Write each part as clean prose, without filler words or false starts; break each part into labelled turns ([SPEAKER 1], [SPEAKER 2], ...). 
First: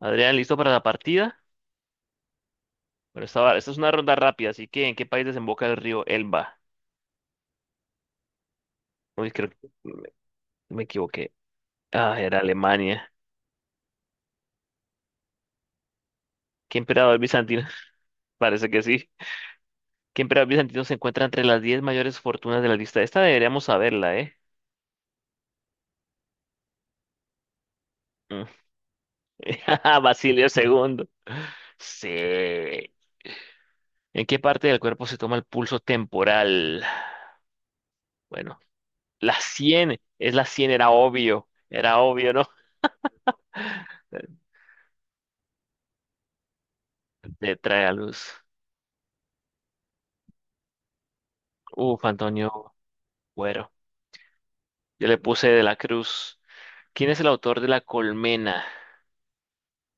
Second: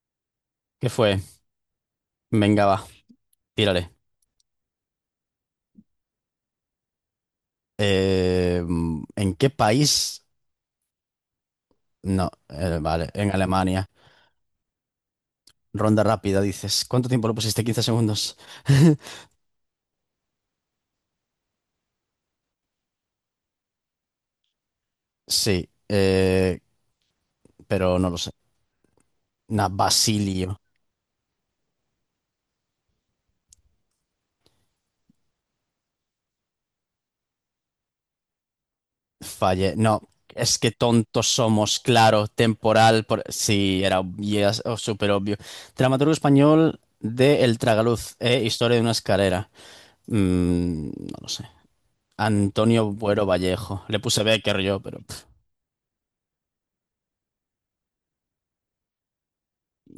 [SPEAKER 1] Adrián, ¿listo para la
[SPEAKER 2] ¿Qué fue?
[SPEAKER 1] partida?
[SPEAKER 2] Venga, va,
[SPEAKER 1] Bueno, esta es una
[SPEAKER 2] tírale.
[SPEAKER 1] ronda rápida, así que ¿en qué país desemboca el río Elba?
[SPEAKER 2] Eh,
[SPEAKER 1] Uy,
[SPEAKER 2] ¿En
[SPEAKER 1] creo
[SPEAKER 2] qué
[SPEAKER 1] que me,
[SPEAKER 2] país?
[SPEAKER 1] me equivoqué. Ah,
[SPEAKER 2] No,
[SPEAKER 1] era
[SPEAKER 2] vale,
[SPEAKER 1] Alemania.
[SPEAKER 2] en Alemania. Ronda rápida,
[SPEAKER 1] ¿Qué
[SPEAKER 2] dices. ¿Cuánto
[SPEAKER 1] emperador
[SPEAKER 2] tiempo lo
[SPEAKER 1] bizantino?
[SPEAKER 2] pusiste? 15 segundos.
[SPEAKER 1] Parece que sí. ¿Qué emperador bizantino se encuentra entre las 10 mayores fortunas de la lista? Esta deberíamos saberla, ¿eh?
[SPEAKER 2] Sí, pero no lo sé.
[SPEAKER 1] Mm.
[SPEAKER 2] Na
[SPEAKER 1] Basilio
[SPEAKER 2] Basilio.
[SPEAKER 1] II. Sí. ¿En qué parte del cuerpo se toma el pulso temporal? Bueno, la
[SPEAKER 2] Fallé.
[SPEAKER 1] sien.
[SPEAKER 2] No,
[SPEAKER 1] Es la
[SPEAKER 2] es que
[SPEAKER 1] sien, era
[SPEAKER 2] tontos
[SPEAKER 1] obvio.
[SPEAKER 2] somos,
[SPEAKER 1] Era
[SPEAKER 2] claro,
[SPEAKER 1] obvio, ¿no?
[SPEAKER 2] temporal. Sí, era yes, oh, súper obvio. Dramaturgo español de
[SPEAKER 1] Te
[SPEAKER 2] El
[SPEAKER 1] trae a
[SPEAKER 2] Tragaluz,
[SPEAKER 1] luz.
[SPEAKER 2] Historia de una escalera. No lo sé.
[SPEAKER 1] Uf, Antonio
[SPEAKER 2] Antonio Buero
[SPEAKER 1] Cuero.
[SPEAKER 2] Vallejo. Le puse Becker yo, pero.
[SPEAKER 1] Yo le puse De la Cruz. ¿Quién es el autor de La Colmena?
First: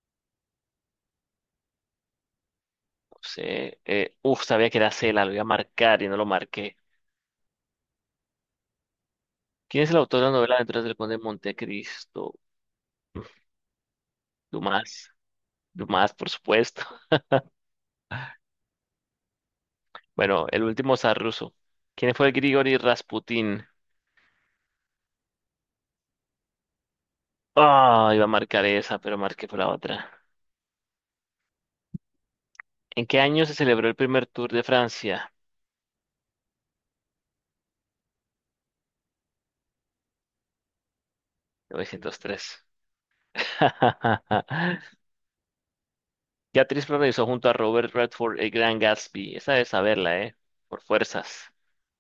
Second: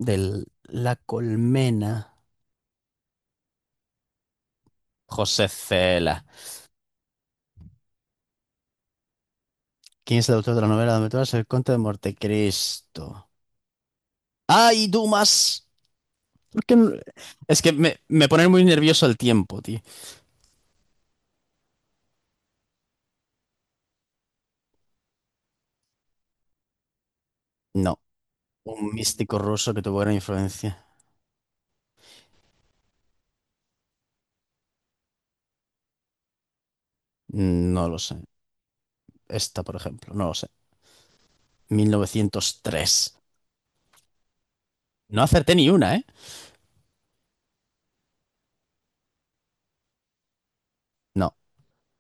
[SPEAKER 2] De La Colmena,
[SPEAKER 1] No sé. Uf, sabía que era Cela, lo iba a
[SPEAKER 2] José
[SPEAKER 1] marcar y no
[SPEAKER 2] Cela.
[SPEAKER 1] lo marqué. ¿Quién es el autor
[SPEAKER 2] ¿Quién
[SPEAKER 1] de
[SPEAKER 2] es
[SPEAKER 1] la
[SPEAKER 2] el
[SPEAKER 1] novela
[SPEAKER 2] autor de la
[SPEAKER 1] Aventuras
[SPEAKER 2] novela
[SPEAKER 1] del
[SPEAKER 2] de
[SPEAKER 1] Conde de
[SPEAKER 2] Aventuras? El Conte de
[SPEAKER 1] Montecristo?
[SPEAKER 2] Montecristo. ¡Ay,
[SPEAKER 1] Dumas.
[SPEAKER 2] Dumas!
[SPEAKER 1] Dumas, por
[SPEAKER 2] ¿Por qué
[SPEAKER 1] supuesto.
[SPEAKER 2] no? Es que me pone muy nervioso el tiempo, tío.
[SPEAKER 1] Bueno, el último zar ruso. ¿Quién fue Grigori Rasputin?
[SPEAKER 2] No,
[SPEAKER 1] Ah, iba a marcar
[SPEAKER 2] un
[SPEAKER 1] esa, pero
[SPEAKER 2] místico
[SPEAKER 1] marqué por la
[SPEAKER 2] ruso que tuvo
[SPEAKER 1] otra.
[SPEAKER 2] gran influencia.
[SPEAKER 1] ¿En qué año se celebró el primer Tour de Francia?
[SPEAKER 2] No lo sé. Esta, por ejemplo, no lo sé.
[SPEAKER 1] 903.
[SPEAKER 2] 1903. No acerté ni una, ¿eh?
[SPEAKER 1] ¿Qué actriz protagonizó junto a Robert Redford el Gran Gatsby? Esa debe saberla, ¿eh? Por
[SPEAKER 2] No,
[SPEAKER 1] fuerzas.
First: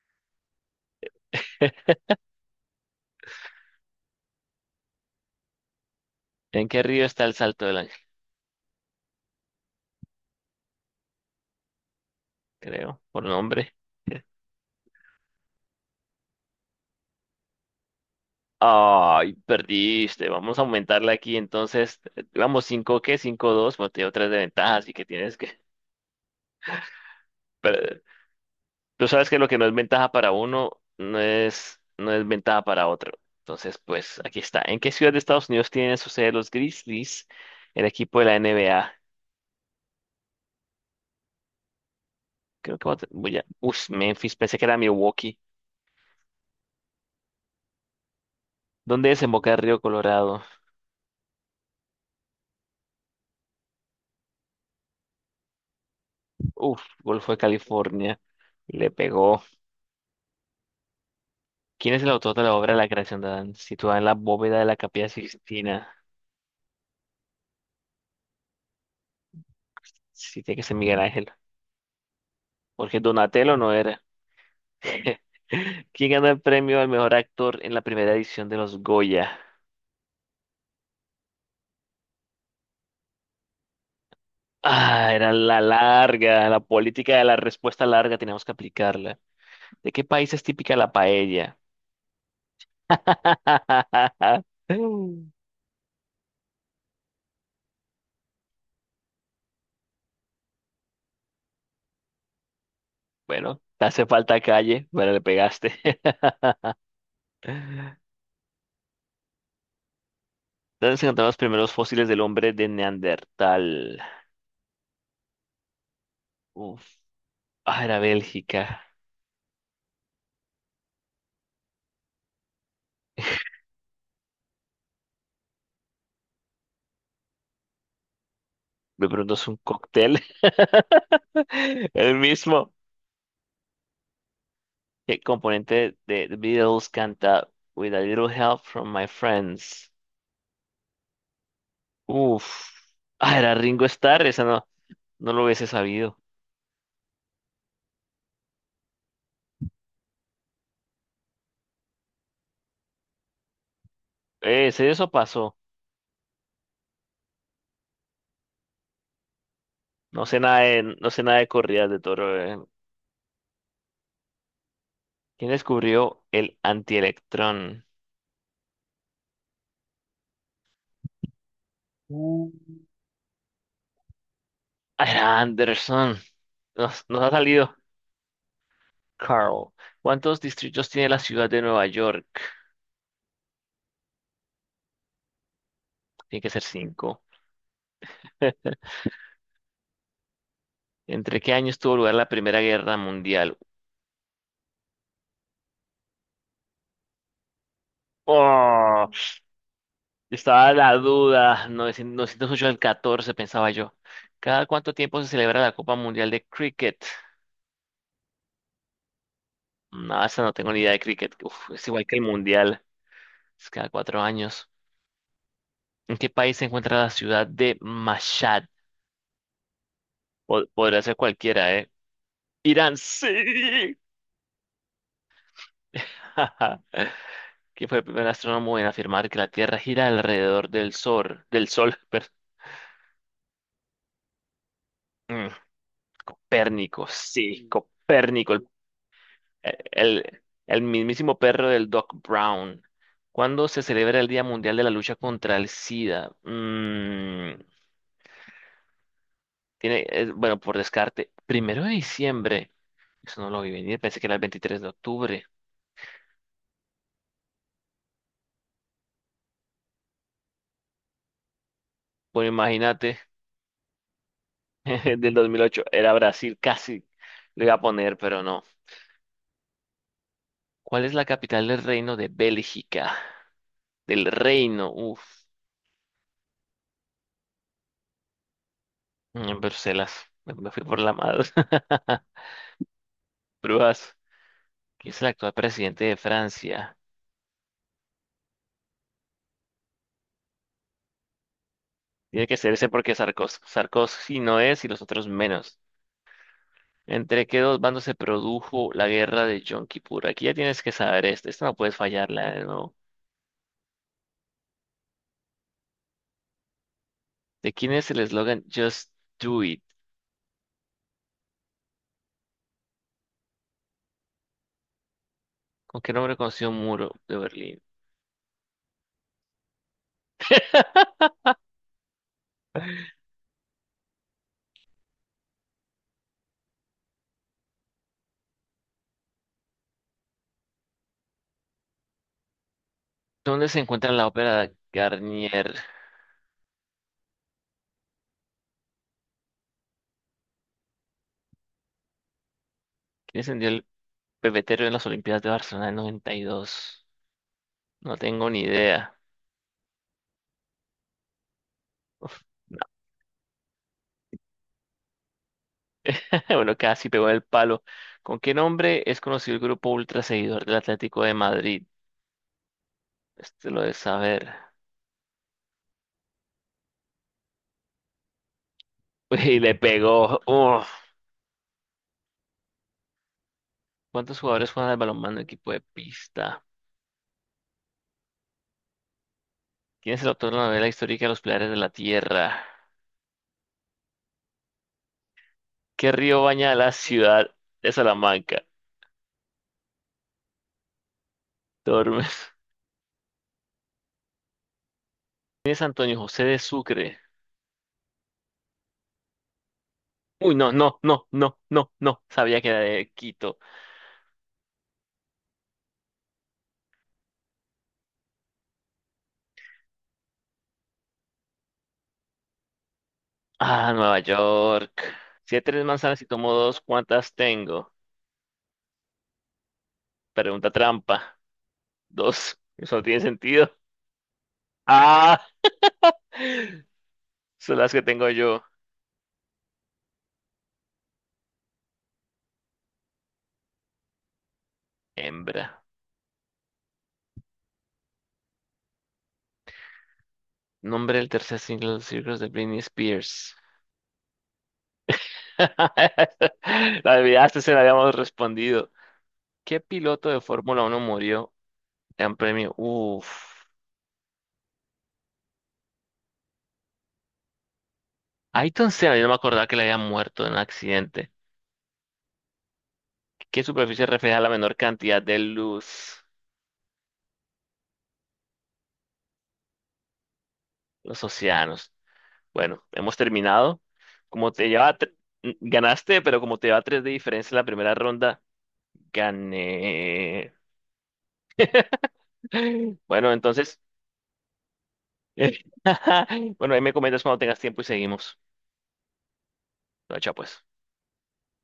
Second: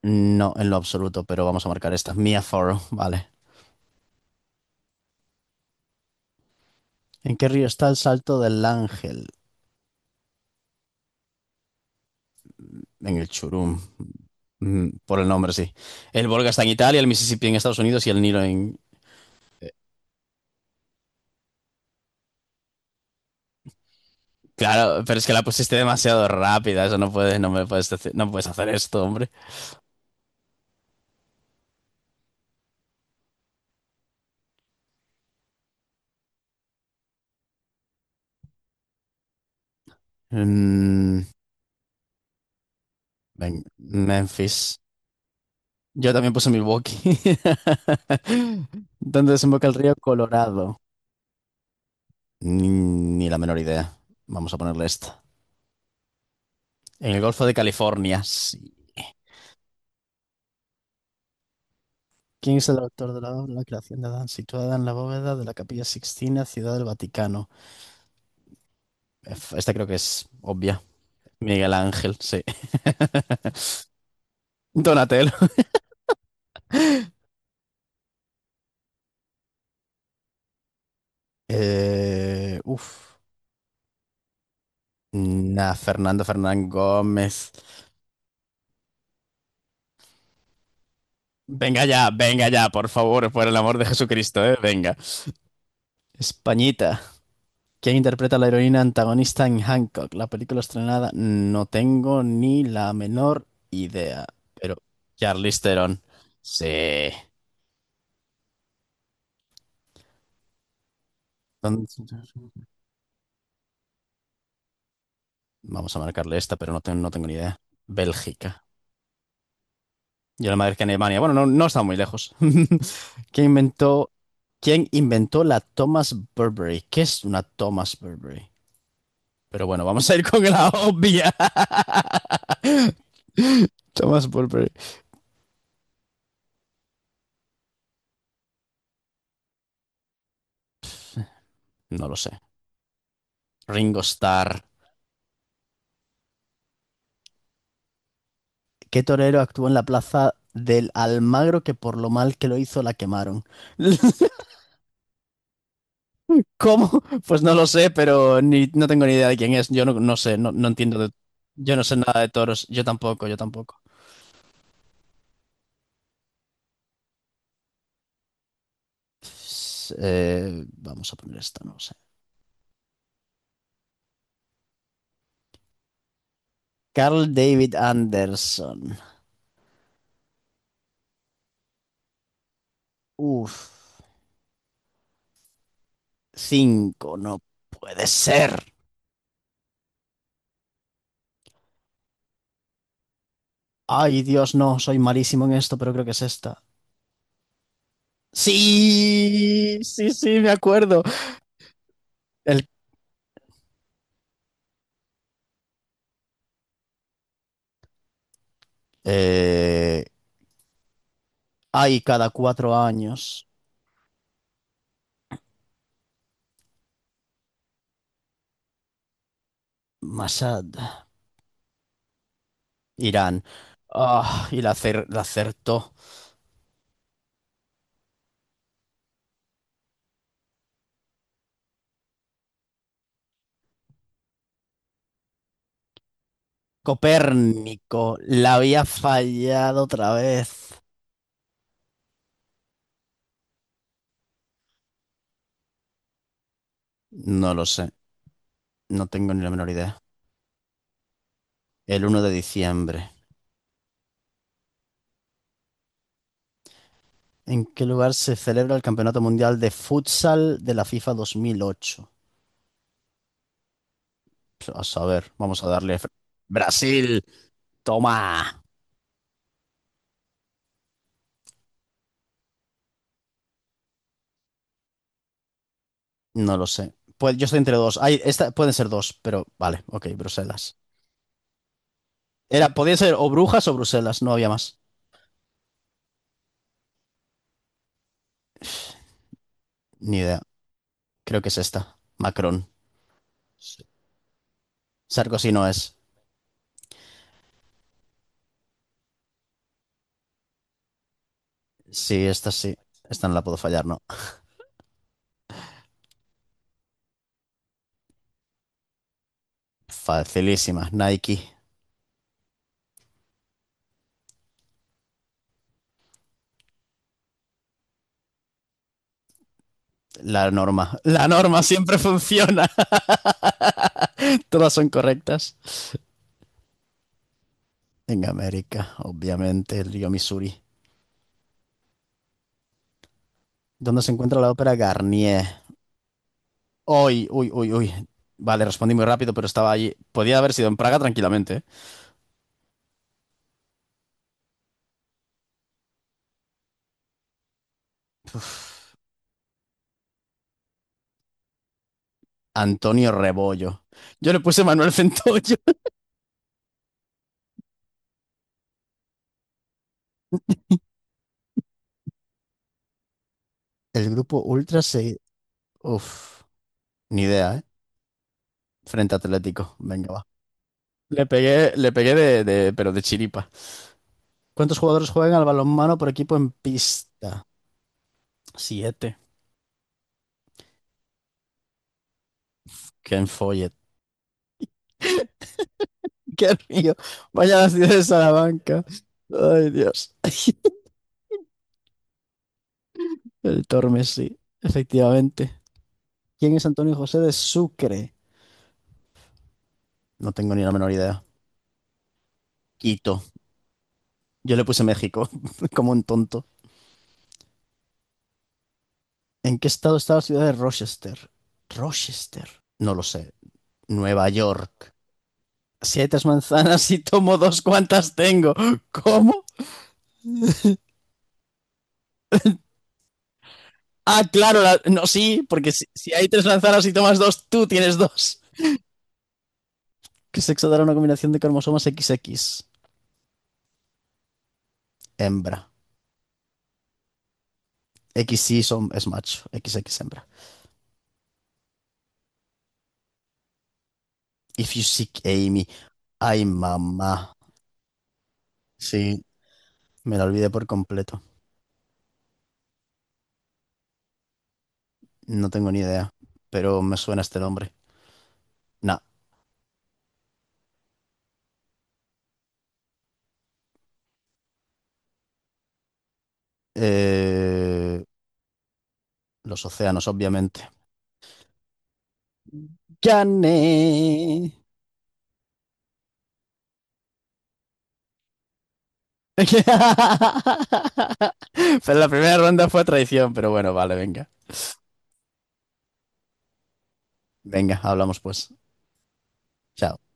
[SPEAKER 2] no en lo absoluto, pero vamos a marcar esta. Mia Farrow, vale.
[SPEAKER 1] ¿En qué río está el
[SPEAKER 2] ¿En qué
[SPEAKER 1] Salto
[SPEAKER 2] río
[SPEAKER 1] del
[SPEAKER 2] está el
[SPEAKER 1] Ángel?
[SPEAKER 2] Salto del Ángel?
[SPEAKER 1] Creo,
[SPEAKER 2] En
[SPEAKER 1] por
[SPEAKER 2] el
[SPEAKER 1] nombre.
[SPEAKER 2] Churum. Por el nombre, sí. El Volga está en Italia, el Mississippi en Estados Unidos y el Nilo en...
[SPEAKER 1] Ay, perdiste. Vamos a aumentarla aquí. Entonces, vamos, 5 ¿qué? Cinco dos. Bueno, tengo 3 de ventaja, así
[SPEAKER 2] Claro,
[SPEAKER 1] que
[SPEAKER 2] pero es que
[SPEAKER 1] tienes
[SPEAKER 2] la
[SPEAKER 1] que.
[SPEAKER 2] pusiste demasiado rápida. Eso no puedes, no me puedes
[SPEAKER 1] Pero,
[SPEAKER 2] decir- no puedes hacer esto,
[SPEAKER 1] tú sabes
[SPEAKER 2] hombre.
[SPEAKER 1] que lo que no es ventaja para uno, no es ventaja para otro. Entonces, pues aquí está. ¿En qué ciudad de Estados Unidos tienen su sede los Grizzlies, el equipo de la NBA?
[SPEAKER 2] Mm,
[SPEAKER 1] Creo que voy a.
[SPEAKER 2] Ven,
[SPEAKER 1] Uf, Memphis, pensé que era
[SPEAKER 2] Memphis.
[SPEAKER 1] Milwaukee.
[SPEAKER 2] Yo también puse Milwaukee.
[SPEAKER 1] ¿Dónde
[SPEAKER 2] ¿Dónde
[SPEAKER 1] desemboca el
[SPEAKER 2] desemboca el
[SPEAKER 1] río
[SPEAKER 2] río
[SPEAKER 1] Colorado?
[SPEAKER 2] Colorado? Ni la menor idea. Vamos a ponerle esta.
[SPEAKER 1] Uf,
[SPEAKER 2] En el
[SPEAKER 1] Golfo de
[SPEAKER 2] Golfo de
[SPEAKER 1] California.
[SPEAKER 2] California, sí.
[SPEAKER 1] Le pegó. ¿Quién es el autor de la
[SPEAKER 2] ¿Quién es
[SPEAKER 1] obra
[SPEAKER 2] el
[SPEAKER 1] La
[SPEAKER 2] autor
[SPEAKER 1] creación
[SPEAKER 2] de
[SPEAKER 1] de
[SPEAKER 2] la obra
[SPEAKER 1] Adán,
[SPEAKER 2] La
[SPEAKER 1] situada
[SPEAKER 2] creación
[SPEAKER 1] en
[SPEAKER 2] de
[SPEAKER 1] la
[SPEAKER 2] Adán,
[SPEAKER 1] bóveda de la
[SPEAKER 2] situada en la
[SPEAKER 1] Capilla
[SPEAKER 2] bóveda de la Capilla
[SPEAKER 1] Sixtina?
[SPEAKER 2] Sixtina, Ciudad del Vaticano? Esta creo que es
[SPEAKER 1] Sí, tiene que ser
[SPEAKER 2] obvia.
[SPEAKER 1] Miguel Ángel,
[SPEAKER 2] Miguel Ángel, sí.
[SPEAKER 1] porque Donatello no era.
[SPEAKER 2] Donatello.
[SPEAKER 1] ¿Quién ganó el premio al mejor actor en la primera edición de los Goya?
[SPEAKER 2] Uf.
[SPEAKER 1] Ah, era la
[SPEAKER 2] Nah, Fernando
[SPEAKER 1] larga, la
[SPEAKER 2] Fernán
[SPEAKER 1] política de la
[SPEAKER 2] Gómez.
[SPEAKER 1] respuesta larga, teníamos que aplicarla. ¿De qué país es típica la paella?
[SPEAKER 2] Venga ya, por favor, por el amor de Jesucristo, venga. Españita. ¿Quién interpreta a la heroína antagonista en Hancock? La película estrenada. No tengo ni la menor
[SPEAKER 1] Bueno, te hace
[SPEAKER 2] idea.
[SPEAKER 1] falta
[SPEAKER 2] Pero
[SPEAKER 1] calle, pero le
[SPEAKER 2] Charlize
[SPEAKER 1] pegaste.
[SPEAKER 2] Theron. Sí.
[SPEAKER 1] ¿Dónde se encontraron los primeros
[SPEAKER 2] ¿Dónde-
[SPEAKER 1] fósiles del hombre de Neandertal?
[SPEAKER 2] Vamos a marcarle esta, pero no,
[SPEAKER 1] Uf.
[SPEAKER 2] no tengo ni idea.
[SPEAKER 1] Ah, era
[SPEAKER 2] Bélgica.
[SPEAKER 1] Bélgica.
[SPEAKER 2] Yo la madre que en Alemania. Bueno, no, no está muy lejos. ¿Quién inventó, quién inventó la Thomas Burberry? ¿Qué es una Thomas Burberry?
[SPEAKER 1] Me pregunto, ¿es un
[SPEAKER 2] Pero bueno, vamos a
[SPEAKER 1] cóctel?
[SPEAKER 2] ir con la obvia.
[SPEAKER 1] El mismo.
[SPEAKER 2] Thomas Burberry.
[SPEAKER 1] ¿Qué componente de The Beatles canta With a Little Help from My Friends?
[SPEAKER 2] No lo sé.
[SPEAKER 1] Uf. Ah, era Ringo
[SPEAKER 2] Ringo
[SPEAKER 1] Starr. Esa
[SPEAKER 2] Starr.
[SPEAKER 1] no, no lo hubiese sabido.
[SPEAKER 2] ¿Qué torero actuó en la plaza del Almagro que por lo mal que lo hizo la quemaron?
[SPEAKER 1] ¿Sí eso pasó?
[SPEAKER 2] ¿Cómo? Pues no lo sé, pero ni, no tengo ni idea de quién es. Yo no, no
[SPEAKER 1] No sé
[SPEAKER 2] sé, no,
[SPEAKER 1] nada
[SPEAKER 2] no
[SPEAKER 1] de,
[SPEAKER 2] entiendo
[SPEAKER 1] no
[SPEAKER 2] de...
[SPEAKER 1] sé nada de
[SPEAKER 2] Yo no
[SPEAKER 1] corridas
[SPEAKER 2] sé
[SPEAKER 1] de
[SPEAKER 2] nada de
[SPEAKER 1] toro.
[SPEAKER 2] toros. Yo tampoco, yo tampoco.
[SPEAKER 1] ¿Quién descubrió el antielectrón?
[SPEAKER 2] Pues, vamos a poner esta, no sé.
[SPEAKER 1] Uh. Ah, era Anderson. Nos ha
[SPEAKER 2] Carl David
[SPEAKER 1] salido
[SPEAKER 2] Anderson.
[SPEAKER 1] Carl. ¿Cuántos distritos tiene la ciudad de Nueva York?
[SPEAKER 2] Uf.
[SPEAKER 1] Tiene que ser
[SPEAKER 2] Cinco,
[SPEAKER 1] cinco.
[SPEAKER 2] no puede ser.
[SPEAKER 1] ¿Entre qué años tuvo lugar la Primera Guerra Mundial?
[SPEAKER 2] Ay, Dios, no, soy malísimo en esto, pero creo que es esta.
[SPEAKER 1] Oh,
[SPEAKER 2] Sí, sí, sí, me
[SPEAKER 1] estaba la
[SPEAKER 2] acuerdo.
[SPEAKER 1] duda. 908
[SPEAKER 2] El,
[SPEAKER 1] al 14, pensaba yo. ¿Cada cuánto tiempo se celebra la Copa Mundial de Cricket?
[SPEAKER 2] eh,
[SPEAKER 1] No, esa no tengo ni idea de cricket. Uf, es
[SPEAKER 2] Ay,
[SPEAKER 1] igual que el
[SPEAKER 2] cada cuatro
[SPEAKER 1] Mundial.
[SPEAKER 2] años.
[SPEAKER 1] Es cada 4 años. ¿En qué país se encuentra la ciudad de Mashhad? Po-
[SPEAKER 2] Masad,
[SPEAKER 1] podría ser cualquiera, ¿eh? Irán,
[SPEAKER 2] Irán.
[SPEAKER 1] sí.
[SPEAKER 2] Ah, y la acertó.
[SPEAKER 1] ¿Quién fue el primer astrónomo en afirmar que la Tierra gira alrededor del Sol? Del Sol, perdón. Copérnico, sí,
[SPEAKER 2] Copérnico,
[SPEAKER 1] Copérnico,
[SPEAKER 2] la
[SPEAKER 1] el,
[SPEAKER 2] había fallado otra
[SPEAKER 1] el, el
[SPEAKER 2] vez.
[SPEAKER 1] mismísimo perro del Doc Brown. ¿Cuándo se celebra el Día Mundial de la Lucha contra el SIDA? Mm,
[SPEAKER 2] No lo sé, no tengo ni la menor idea.
[SPEAKER 1] tiene, bueno, por descarte, primero de
[SPEAKER 2] El 1 de
[SPEAKER 1] diciembre.
[SPEAKER 2] diciembre.
[SPEAKER 1] Eso no lo vi venir, pensé que era el 23 de octubre.
[SPEAKER 2] ¿En qué lugar se celebra el Campeonato Mundial de Futsal de la FIFA 2008?
[SPEAKER 1] Bueno, imagínate,
[SPEAKER 2] Pues, a saber,
[SPEAKER 1] del dos mil
[SPEAKER 2] vamos a
[SPEAKER 1] ocho
[SPEAKER 2] darle.
[SPEAKER 1] era Brasil, casi
[SPEAKER 2] Brasil,
[SPEAKER 1] le iba a poner, pero no.
[SPEAKER 2] toma.
[SPEAKER 1] ¿Cuál es la capital del reino de Bélgica? Del reino, uff.
[SPEAKER 2] No lo sé. Pues yo estoy entre dos. Ay, esta, pueden ser dos, pero
[SPEAKER 1] En
[SPEAKER 2] vale, ok,
[SPEAKER 1] Bruselas, me
[SPEAKER 2] Bruselas.
[SPEAKER 1] fui por la madre.
[SPEAKER 2] Podía ser o Brujas o
[SPEAKER 1] Brujas,
[SPEAKER 2] Bruselas, no había más.
[SPEAKER 1] que es el actual presidente de Francia.
[SPEAKER 2] Ni idea. Creo que es esta.
[SPEAKER 1] Tiene que
[SPEAKER 2] Macron.
[SPEAKER 1] ser ese porque Sarkozy,
[SPEAKER 2] Sí.
[SPEAKER 1] Sarkozy no es y los otros
[SPEAKER 2] Sarkozy no
[SPEAKER 1] menos.
[SPEAKER 2] es.
[SPEAKER 1] ¿Entre qué dos bandos se produjo la guerra de Yom Kippur? Aquí ya tienes que saber esto. Esta no puedes fallarla de
[SPEAKER 2] Sí.
[SPEAKER 1] nuevo.
[SPEAKER 2] Esta no la puedo fallar, no.
[SPEAKER 1] ¿De quién es el eslogan Just Do It?
[SPEAKER 2] Facilísima. Nike.
[SPEAKER 1] ¿Con qué nombre conoció un muro de Berlín?
[SPEAKER 2] La norma. La norma siempre funciona. Todas son correctas. En América, obviamente, el río Missouri.
[SPEAKER 1] ¿Dónde se
[SPEAKER 2] ¿Dónde
[SPEAKER 1] encuentra
[SPEAKER 2] se
[SPEAKER 1] la
[SPEAKER 2] encuentra la
[SPEAKER 1] ópera de
[SPEAKER 2] ópera Garnier?
[SPEAKER 1] Garnier?
[SPEAKER 2] Uy, uy, uy, uy. Vale, respondí muy rápido, pero estaba allí. Podía haber sido en Praga tranquilamente. ¿Eh?
[SPEAKER 1] ¿Quién encendió el pebetero en las Olimpiadas de Barcelona en 92? No tengo ni idea. Uf.
[SPEAKER 2] Antonio Rebollo. Yo le puse Manuel Centollo.
[SPEAKER 1] Bueno, casi pegó en el palo. ¿Con qué nombre es conocido el grupo ultra seguidor del Atlético de Madrid? Este lo de
[SPEAKER 2] El grupo
[SPEAKER 1] saber.
[SPEAKER 2] Ultra se... Uf, ni idea, ¿eh? Frente
[SPEAKER 1] Y le
[SPEAKER 2] Atlético. Venga, va.
[SPEAKER 1] pegó. Uf.
[SPEAKER 2] Le pegué pero de chiripa.
[SPEAKER 1] ¿Cuántos jugadores
[SPEAKER 2] ¿Cuántos
[SPEAKER 1] juegan al
[SPEAKER 2] jugadores juegan
[SPEAKER 1] balonmano en
[SPEAKER 2] al
[SPEAKER 1] equipo de
[SPEAKER 2] balonmano por equipo en
[SPEAKER 1] pista?
[SPEAKER 2] pista? Siete.
[SPEAKER 1] ¿Quién es el autor de la novela histórica Los Pilares de la Tierra?
[SPEAKER 2] Qué enfolle.
[SPEAKER 1] ¿Qué río
[SPEAKER 2] Qué
[SPEAKER 1] baña la
[SPEAKER 2] río.
[SPEAKER 1] ciudad
[SPEAKER 2] Vaya la ciudad
[SPEAKER 1] de
[SPEAKER 2] de
[SPEAKER 1] Salamanca?
[SPEAKER 2] Salamanca. Ay, Dios.
[SPEAKER 1] Tormes.
[SPEAKER 2] El Tormes, sí, efectivamente.
[SPEAKER 1] ¿Quién es Antonio José
[SPEAKER 2] ¿Quién
[SPEAKER 1] de
[SPEAKER 2] es Antonio
[SPEAKER 1] Sucre?
[SPEAKER 2] José de Sucre? No
[SPEAKER 1] Uy,
[SPEAKER 2] tengo ni la
[SPEAKER 1] no,
[SPEAKER 2] menor
[SPEAKER 1] no,
[SPEAKER 2] idea.
[SPEAKER 1] no, no, no, no. Sabía que era de
[SPEAKER 2] Quito.
[SPEAKER 1] Quito.
[SPEAKER 2] Yo le puse México, como un tonto. ¿En qué estado está la ciudad de Rochester? Rochester. No lo sé.
[SPEAKER 1] Ah, Nueva
[SPEAKER 2] Nueva York.
[SPEAKER 1] York. Si hay tres
[SPEAKER 2] Siete
[SPEAKER 1] manzanas y tomo dos,
[SPEAKER 2] manzanas y
[SPEAKER 1] ¿cuántas
[SPEAKER 2] tomo dos,
[SPEAKER 1] tengo?
[SPEAKER 2] ¿cuántas tengo? ¿Cómo?
[SPEAKER 1] Pregunta trampa. Dos. Eso no tiene sentido.
[SPEAKER 2] Ah, claro, no,
[SPEAKER 1] Ah,
[SPEAKER 2] sí, porque si, si hay tres manzanas y tomas dos, tú
[SPEAKER 1] son las
[SPEAKER 2] tienes
[SPEAKER 1] que tengo
[SPEAKER 2] dos.
[SPEAKER 1] yo.
[SPEAKER 2] ¿Qué sexo dará una combinación de cromosomas XX? Hembra.
[SPEAKER 1] Hembra.
[SPEAKER 2] Equis y son, es macho, XX hembra.
[SPEAKER 1] Nombre del tercer single de los Circus de Britney Spears.
[SPEAKER 2] If you seek Amy. Ay,
[SPEAKER 1] La
[SPEAKER 2] mamá.
[SPEAKER 1] olvidaste, se la habíamos respondido.
[SPEAKER 2] Sí,
[SPEAKER 1] ¿Qué
[SPEAKER 2] me la
[SPEAKER 1] piloto de
[SPEAKER 2] olvidé por
[SPEAKER 1] Fórmula Uno
[SPEAKER 2] completo.
[SPEAKER 1] murió en premio? Uf.
[SPEAKER 2] No tengo ni idea, pero me suena este nombre.
[SPEAKER 1] Ayrton
[SPEAKER 2] Nah.
[SPEAKER 1] Senna, yo no me acordaba que le había muerto en un accidente. ¿Qué superficie refleja la menor cantidad de luz?
[SPEAKER 2] eh, los
[SPEAKER 1] Los
[SPEAKER 2] océanos,
[SPEAKER 1] océanos.
[SPEAKER 2] obviamente.
[SPEAKER 1] Bueno, hemos terminado. Como te lleva, tre-
[SPEAKER 2] ¡Gané!
[SPEAKER 1] ganaste, pero como te lleva tres de diferencia en la primera ronda. Gané. Bueno,
[SPEAKER 2] Pero la
[SPEAKER 1] entonces,
[SPEAKER 2] primera ronda fue traición, pero bueno, vale, venga.
[SPEAKER 1] bueno, ahí me comentas cuando tengas tiempo y seguimos.
[SPEAKER 2] Venga, hablamos pues.
[SPEAKER 1] Chao, pues.
[SPEAKER 2] Chao.